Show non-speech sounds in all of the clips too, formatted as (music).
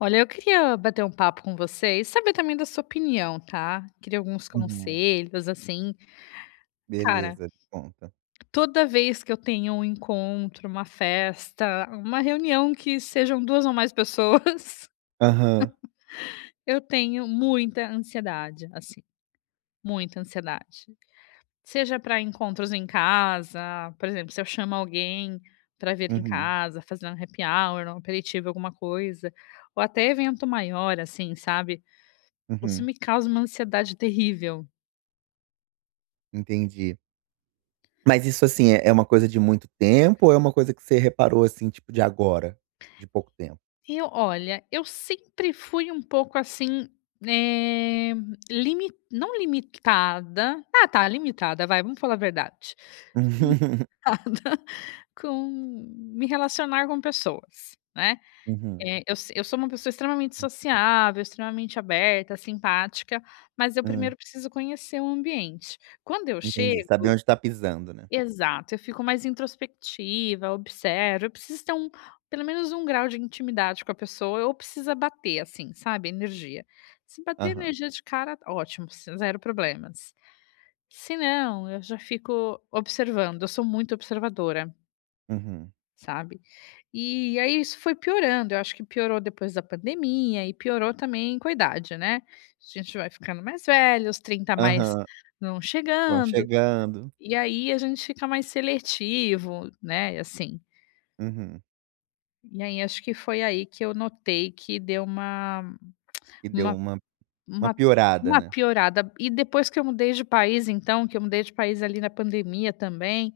Olha, eu queria bater um papo com você e saber também da sua opinião, tá? Queria alguns Uhum. conselhos, assim. Cara, Beleza, conta. toda vez que eu tenho um encontro, uma festa, uma reunião que sejam 2 ou mais pessoas, (laughs) Aham. eu tenho muita ansiedade, assim, muita ansiedade. Seja para encontros em casa, por exemplo, se eu chamo alguém para vir em Uhum, casa, fazer um happy hour, um aperitivo, alguma coisa, ou até evento maior, assim, sabe? Isso uhum, me causa uma ansiedade terrível. entendi. Mas isso, assim, é uma coisa de muito tempo ou é uma coisa que você reparou, assim, tipo, de agora, de pouco tempo? Eu olha, eu sempre fui um pouco assim, eh, limi não limitada, ah, tá, limitada, vai, vamos falar a verdade, (laughs) (laughs) com me relacionar com pessoas, né. Uhum, Eh, eu se eu sou uma pessoa extremamente sociável, extremamente aberta, simpática, mas eu hum, primeiro preciso conhecer o ambiente. Quando eu entendi. chego. Saber onde tá pisando, né. Exato, eu fico mais introspectiva, observo, eu preciso ter um pelo menos um grau de intimidade com a pessoa ou precisa bater, assim, sabe, energia. Se bater Aham, energia de cara, ótimo, s zero problemas. Se não, eu já fico observando, eu sou muito observadora, uhum, sabe. E aí isso foi piorando, eu acho que piorou depois da pandemia e piorou também com a idade, né. A gente vai ficando mais velho, os 30 a mais aham, não vão chegando, chegando. e aí a gente fica mais seletivo, né, assim. Uhum, E aí acho que foi aí que eu notei que deu e deu uma uma uma piorada, uma né. piorada. E depois que eu mudei de país então, que eu mudei de país ali na pandemia também,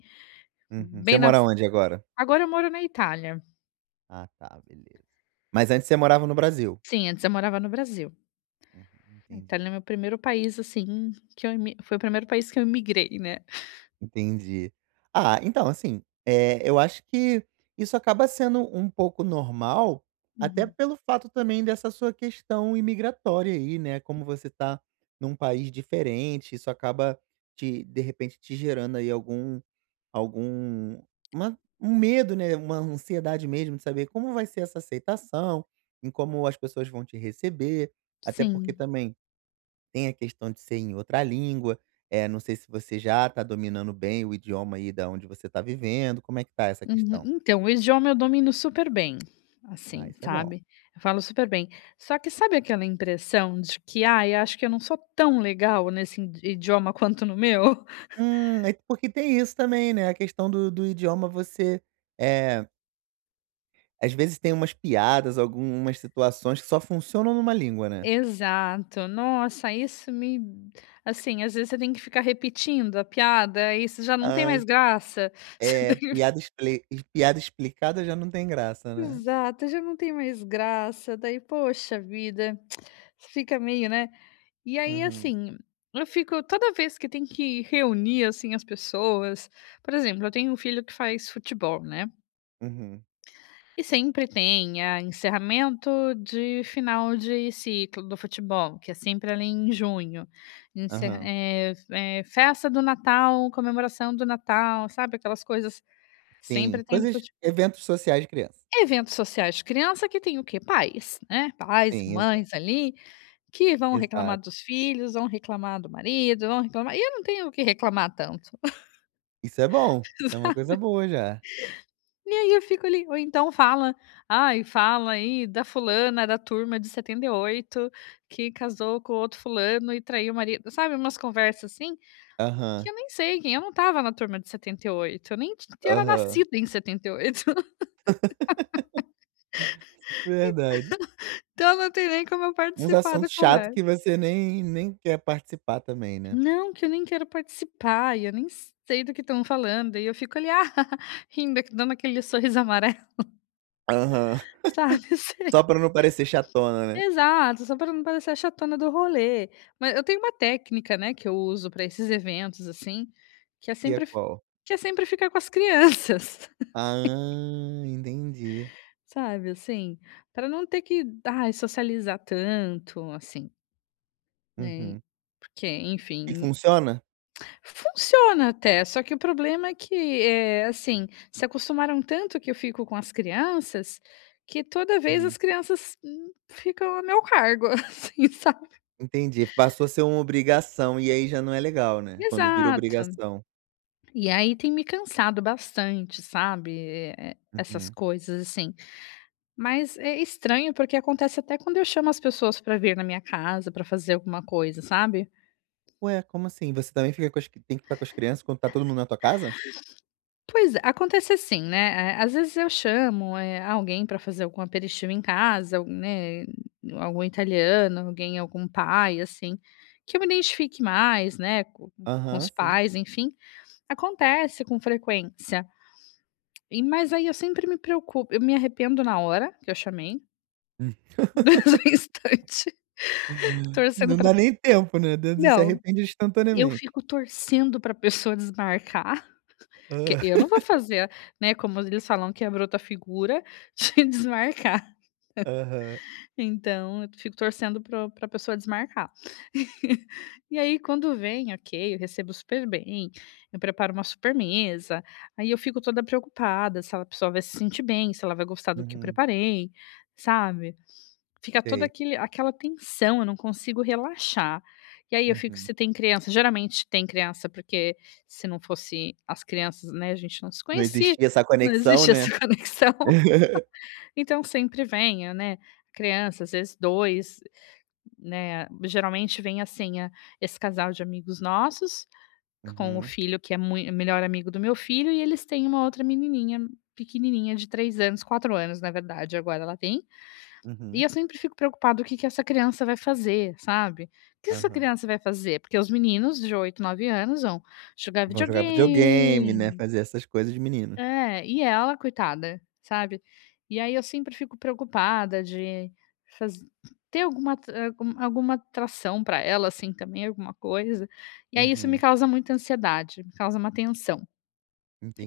Uhum. Você bem mora nas onde agora? agora eu moro na Itália. Ah, tá, beleza. Mas antes você morava no Brasil? Sim, antes eu morava no Brasil. Uhum, A entendi. Itália é meu primeiro país, assim, que eu imi foi o primeiro país que eu imigrei, né. Entendi. Ah, então, assim, eu acho que isso acaba sendo um pouco normal, até Uhum. pelo fato também dessa sua questão imigratória aí, né, como você tá num país diferente, isso acaba te de repente te gerando aí algum algum uma um medo, né, uma ansiedade mesmo de saber como vai ser essa aceitação, em como as pessoas vão te receber, até porque Sim. também tem a questão de ser em outra língua, é não sei se você já está dominando bem o idioma aí da onde você está vivendo, como é que tá essa Uhum. questão? Então, o idioma eu domino super bem, Ah, assim, isso é bom. sabe? Eu falo super bem. Só que sabe aquela impressão de que, ai, acho que eu não sou tão legal nesse idioma (laughs) quanto no meu? (laughs) É porque tem isso também, né, a questão do idioma você, é, às vezes tem umas piadas, algumas situações que só funcionam numa língua, né. Exato. Nossa, isso me assim, às vezes você tem que ficar repetindo a piada, e isso já não tem mais Ai, graça. (laughs) Você é, tem que piada explicada já não tem graça, né. exato, já não tem mais graça, daí, poxa vida, (tsk) fica meio, né? E aí, Uhum, assim, eu fico toda vez que tem que reunir, assim, as pessoas por exemplo, eu tenho um filho que faz futebol, né, uhum, e sempre tem, a encerramento de final de ciclo do futebol, que é sempre ali em junho, aham. Festa do Natal, comemoração do Natal, sabe, aquelas coisas Sim, sempre tem do coisas fute eventos sociais de criança. eventos sociais de criança que tem o quê? Pais, né, pais, Sim, exa mães ali, que vão reclamar exato. dos filhos, vão reclamar do marido, vão reclamar e eu não tenho o que reclamar tanto. Isso é bom, isso é uma (laughs) coisa boa já. E aí eu fico ali ou então fala: "Ai, fala aí da fulana da turma de 78 que casou com outro fulano e traiu o marido", sabe, umas conversas assim, que Aham, eu nem sei quem eu não estava na turma de 78. Eu nem ti era aham, nascida em 78. (laughs) verdade. Então não tem nem como eu Uns participar da assuntos chato conversa. que você nem quer participar também, né. Não, que eu nem quero participar e eu nem sei do que estão falando, e eu fico ali, ah, (laughs) rindo, dando aquele sorriso amarelo. Aham, Sabe, (laughs) só sei. pra não parecer chatona, né. Exato, só para não parecer a chatona do rolê. Mas eu tenho uma técnica, né, que eu uso para esses eventos, assim, que é E é sempre f qual? que é sempre ficar com as crianças, Ah, entendi. (laughs) sabe, assim, para não ter que, ai, socializar tanto, assim, né, Uhum. porque, E enfim, funciona? funciona até, só que o problema é que, assim, se acostumaram tanto que eu fico com as crianças, que toda vez as Hum, crianças, ficam a meu cargo, (laughs) assim, sabe. entendi, passou a ser uma obrigação e aí já não é legal, né, quando vira Exato. obrigação. E aí tem me cansado bastante, sabe, essas Uhum. coisas, assim. Mas é estranho, porque acontece até quando eu chamo as pessoas pra vir na minha casa, pra fazer alguma coisa, sabe. Ué, como assim? Você também fica com as cri- tem que ficar com as crianças quando tá todo mundo na tua casa? Pois é, acontece assim, né, às vezes eu chamo, alguém pra fazer algum aperitivo em casa, algum, né, algum italiano, alguém algum pai, assim, que eu me identifique mais, né, co com Aham, os sim. pais, enfim. Acontece com frequência. E mas aí eu sempre me preocupo eu me arrependo na hora que eu chamei, (laughs) mesmo (laughs) instante. Torcendo Não pra dá nem tempo, né, d d se não, arrepende Eu instantaneamente. fico torcendo pra pessoa desmarcar, (laughs) porque Ah. eu não vou fazer, né, como eles falam que é "a figura", (laughs) de desmarcar. Aham. Então eu fico torcendo pra pessoa desmarcar. E aí quando vem, ok, eu recebo super bem, eu preparo uma super mesa, aí eu fico toda preocupada se a pessoa vai se sentir bem, se ela vai gostar do que eu Uhum. preparei, sabe. Fica toda Sei. aquele aquela tensão, eu não consigo relaxar. E aí eu fico Uhum. se tem criança geralmente tem criança, porque se não fosse as crianças, né, a gente não se Não conhecia, existia essa não conexão, existe essa né. (laughs) conexão. (laughs) Então sempre vem, né, criança, às vezes 2 né, geralmente vem assim, a esse casal de amigos nossos, com o Uhum. filho que é muito melhor amigo do meu filho, e eles têm uma outra menininha pequenininha de 3 anos, 4 anos na verdade agora ela tem. E Uhum. eu sempre fico preocupado o que que essa criança vai fazer, sabe. O que essa Aham. criança vai fazer? Porque os meninos de 8, 9 anos vão jogar Vão jogar videogame, né, videogame fazer essas coisas de meninos. é, e ela coitada, sabe. E aí eu sempre fico preocupada de faz ter alguma a alguma atração para ela, assim, também, alguma coisa. E aí isso me Uhum. causa muita ansiedade, me causa uma tensão.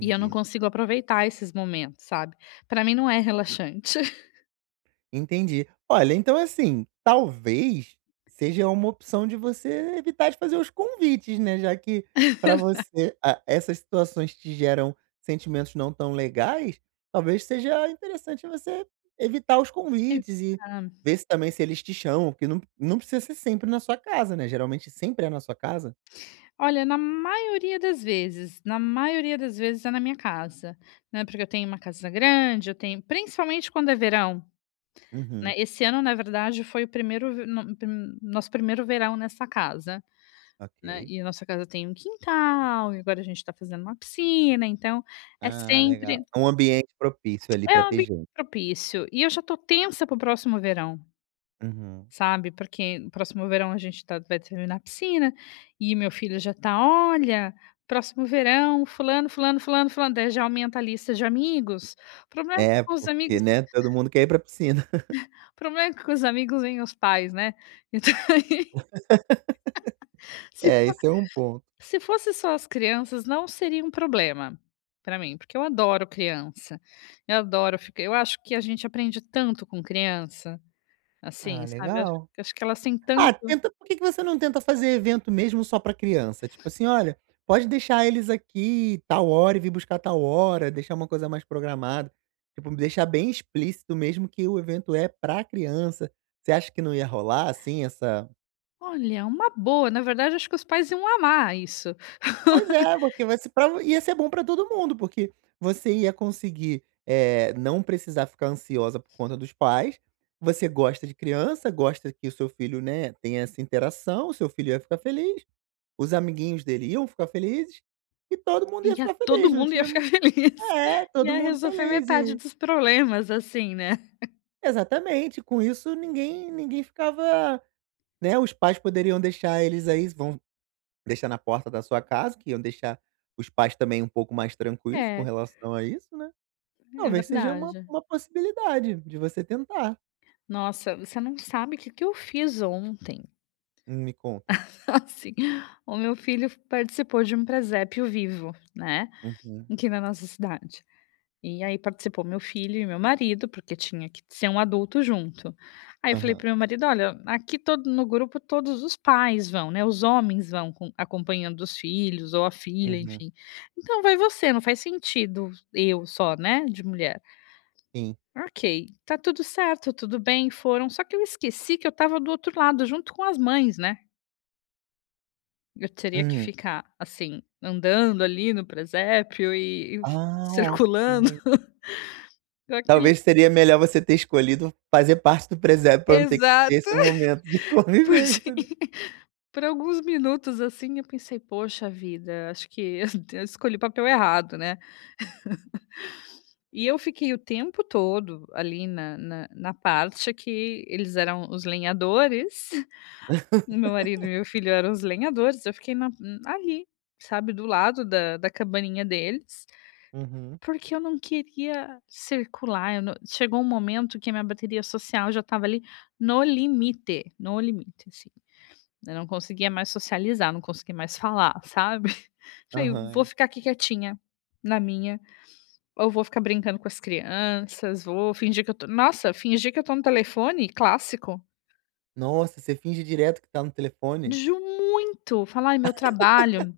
E eu não consigo aproveitar esses momentos, sabe. Para mim não é relaxante. Entendi. Olha, então assim, talvez seja uma opção de você evitar de fazer os convites, né, já que para você a essas situações te geram sentimentos não tão legais, talvez seja interessante você evitar os (laughs) convites e Exatamente. ver se também se eles te chamam, porque não precisa ser sempre na sua casa, né, geralmente sempre é na sua casa? Olha, na maioria das vezes, na maioria das vezes é na minha casa, né, porque eu tenho uma casa grande, eu tenho principalmente quando é verão, né, Uhum, esse ano, na verdade, foi o primeiro ve no prim nosso primeiro verão nessa casa, né, ok. e a nossa casa tem um quintal, e agora a gente está fazendo uma piscina, então é Ah, legal. sempre É um ambiente propício ali é para um ter ambiente gente. propício, e eu já tô tensa pro próximo verão. Uhum. Sabe, porque no próximo verão a gente vai terminar a piscina, e meu filho já tá: "Olha, próximo verão fulano, fulano, fulano, fulano", daí já aumenta a lista de amigos. O problema é que É, com os amigos porque, né, todo mundo quer ir pra piscina. (laughs) o problema é que com os amigos vêm os pais, né. Então, (laughs) se É, fo esse é um ponto. se fosse só as crianças não seria um problema para mim, porque eu adoro criança, eu adoro ficar eu acho que a gente aprende tanto com criança, Ah, assim, sabe, eu acho legal. acho que elas têm Ah, tanto tenta por que que você não tenta fazer evento mesmo só pra criança? Tipo assim: "Olha, pode deixar eles aqui tal hora e vir buscar tal hora", deixar uma coisa mais programada. Tipo, deixar bem explícito mesmo que o evento é pra criança. Você acha que não ia rolar, assim, essa olha, uma boa, na verdade acho que os pais iam amar isso. pois é, porque vai ser pra ia ser bom pra todo mundo, porque você ia conseguir, não precisar ficar ansiosa por conta dos pais. Você gosta de criança, gosta que o seu filho, né, tenha essa interação, o seu filho ia ficar feliz. Os amiguinhos dele iam ficar felizes e todo mundo ia E a ficar feliz, todo não mundo ia tinha ficar (laughs) feliz. é, todo Ia mundo resolver feliz metade e dos problemas, assim, né. exatamente, com isso ninguém ficava, né, os pais poderiam deixar eles aí vão deixar na porta da sua casa, que iam deixar os pais também um pouco mais tranquilos com É, relação a isso, né. é Talvez seja uma verdade. uma possibilidade de você tentar. Nossa, você não sabe o que que eu fiz ontem. Me conta. (laughs) Assim, o meu filho participou de um presépio vivo, né, Uhum. aqui na nossa cidade. E aí participou meu filho e meu marido, porque tinha que ser um adulto junto. Aí eu falei para Aham. meu marido: "Olha, aqui todo no grupo todos os pais vão, né, os homens vão com acompanhando os filhos ou a filha, Uhum. enfim. Então vai você, não faz sentido eu só, né, de mulher". Sim. "Ok, tá tudo certo, tudo bem", foram, só que eu esqueci que eu estava do outro lado junto com as mães, né. Eu teria que Hum. ficar, assim, andando ali no presépio e Ah, ok. circulando (laughs) com aquele Talvez seria melhor você ter escolhido fazer parte do presépio pra não ter que ter Exato. esse momento de (laughs) Por assim, convivência, né. (laughs) por alguns minutos, assim, eu pensei: "Poxa vida, acho que (laughs) eu escolhi o papel errado, né". E eu fiquei o tempo todo ali na parte que eles eram os lenhadores, (laughs) o meu marido e meu filho eram os lenhadores, eu fiquei na ali, sabe, do lado da cabaninha deles, Uhum. porque eu não queria circular, eu não chegou um momento que a minha bateria social já estava ali no limite, no limite, assim. Eu não conseguia mais socializar, não conseguia mais falar, sabe. (laughs) Falei: "Vou Aham. ficar aqui quietinha, na minha, ou vou ficar brincando com as crianças, vou fingir que eu tô" nossa, fingir que eu tô no telefone, clássico. Nossa, você finge direto que tá no telefone? Ju Muito. Falar: "Ai, meu trabalho"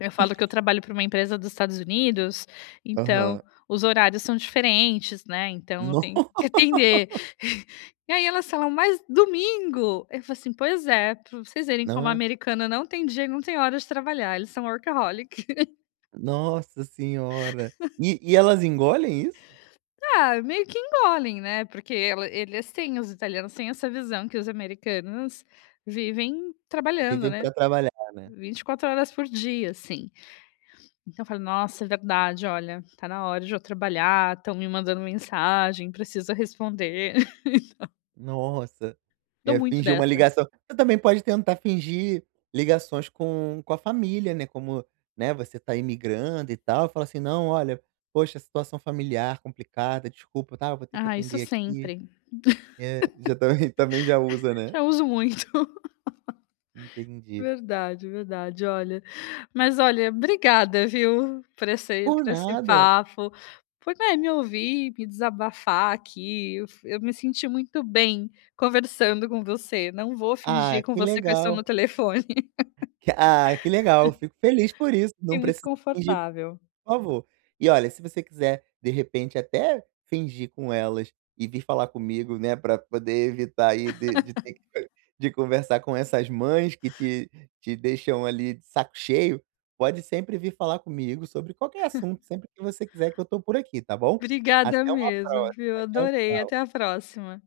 Eu falo que eu trabalho para uma empresa dos Estados Unidos, então Aham. os horários são diferentes, né, então eu No, tenho que (laughs) atender. (laughs) E aí elas falam: "Mas domingo?" Eu falo assim: "Pois é, pra vocês verem como a nossa, americana não tem dia não tem hora de trabalhar, eles são workaholic". (laughs) nossa senhora. E elas engolem isso? Ah, meio que engolem, né, porque ela eles têm os italianos têm essa visão que os americanos vivem trabalhando, Viver né, pra trabalhar, né. 24 horas por dia, assim. Então eu falo: "Nossa, é verdade, olha, tá na hora de eu trabalhar, estão me mandando mensagem, preciso responder". (laughs) Nossa. Dou É, muito fingir uma dessa. ligação. Você também pode tentar fingir ligações com a família, né, como, né, você tá imigrando e tal, fala assim: "Não, olha, poxa, situação familiar complicada, desculpa, tá, eu vou ter que Ah, isso atender aqui". sempre. (laughs) É, já também (laughs) também já usa, né. Já uso muito. (laughs) Entendi. Verdade, verdade, olha. Mas olha, obrigada, viu, por esse Por por esse nada. papo, por, né, me ouvir, me desabafar aqui. Eu me senti muito bem conversando com você, não vou Ah, fingir com que você que eu estou no legal. telefone. (laughs) Que legal, fico feliz por isso, Fiquei não muito precisa fingir. Por confortável. favor. E olha, se você quiser, de repente, até fingir com elas e vir falar comigo, né, para poder evitar aí de ter que (laughs) de conversar com essas mães que te deixam ali de saco cheio, pode sempre vir falar comigo sobre qualquer assunto, sempre que você quiser que eu tô por aqui, tá bom? Obrigada Até uma mesmo, próxima. viu? Tchau, Adorei. tchau. Até a próxima.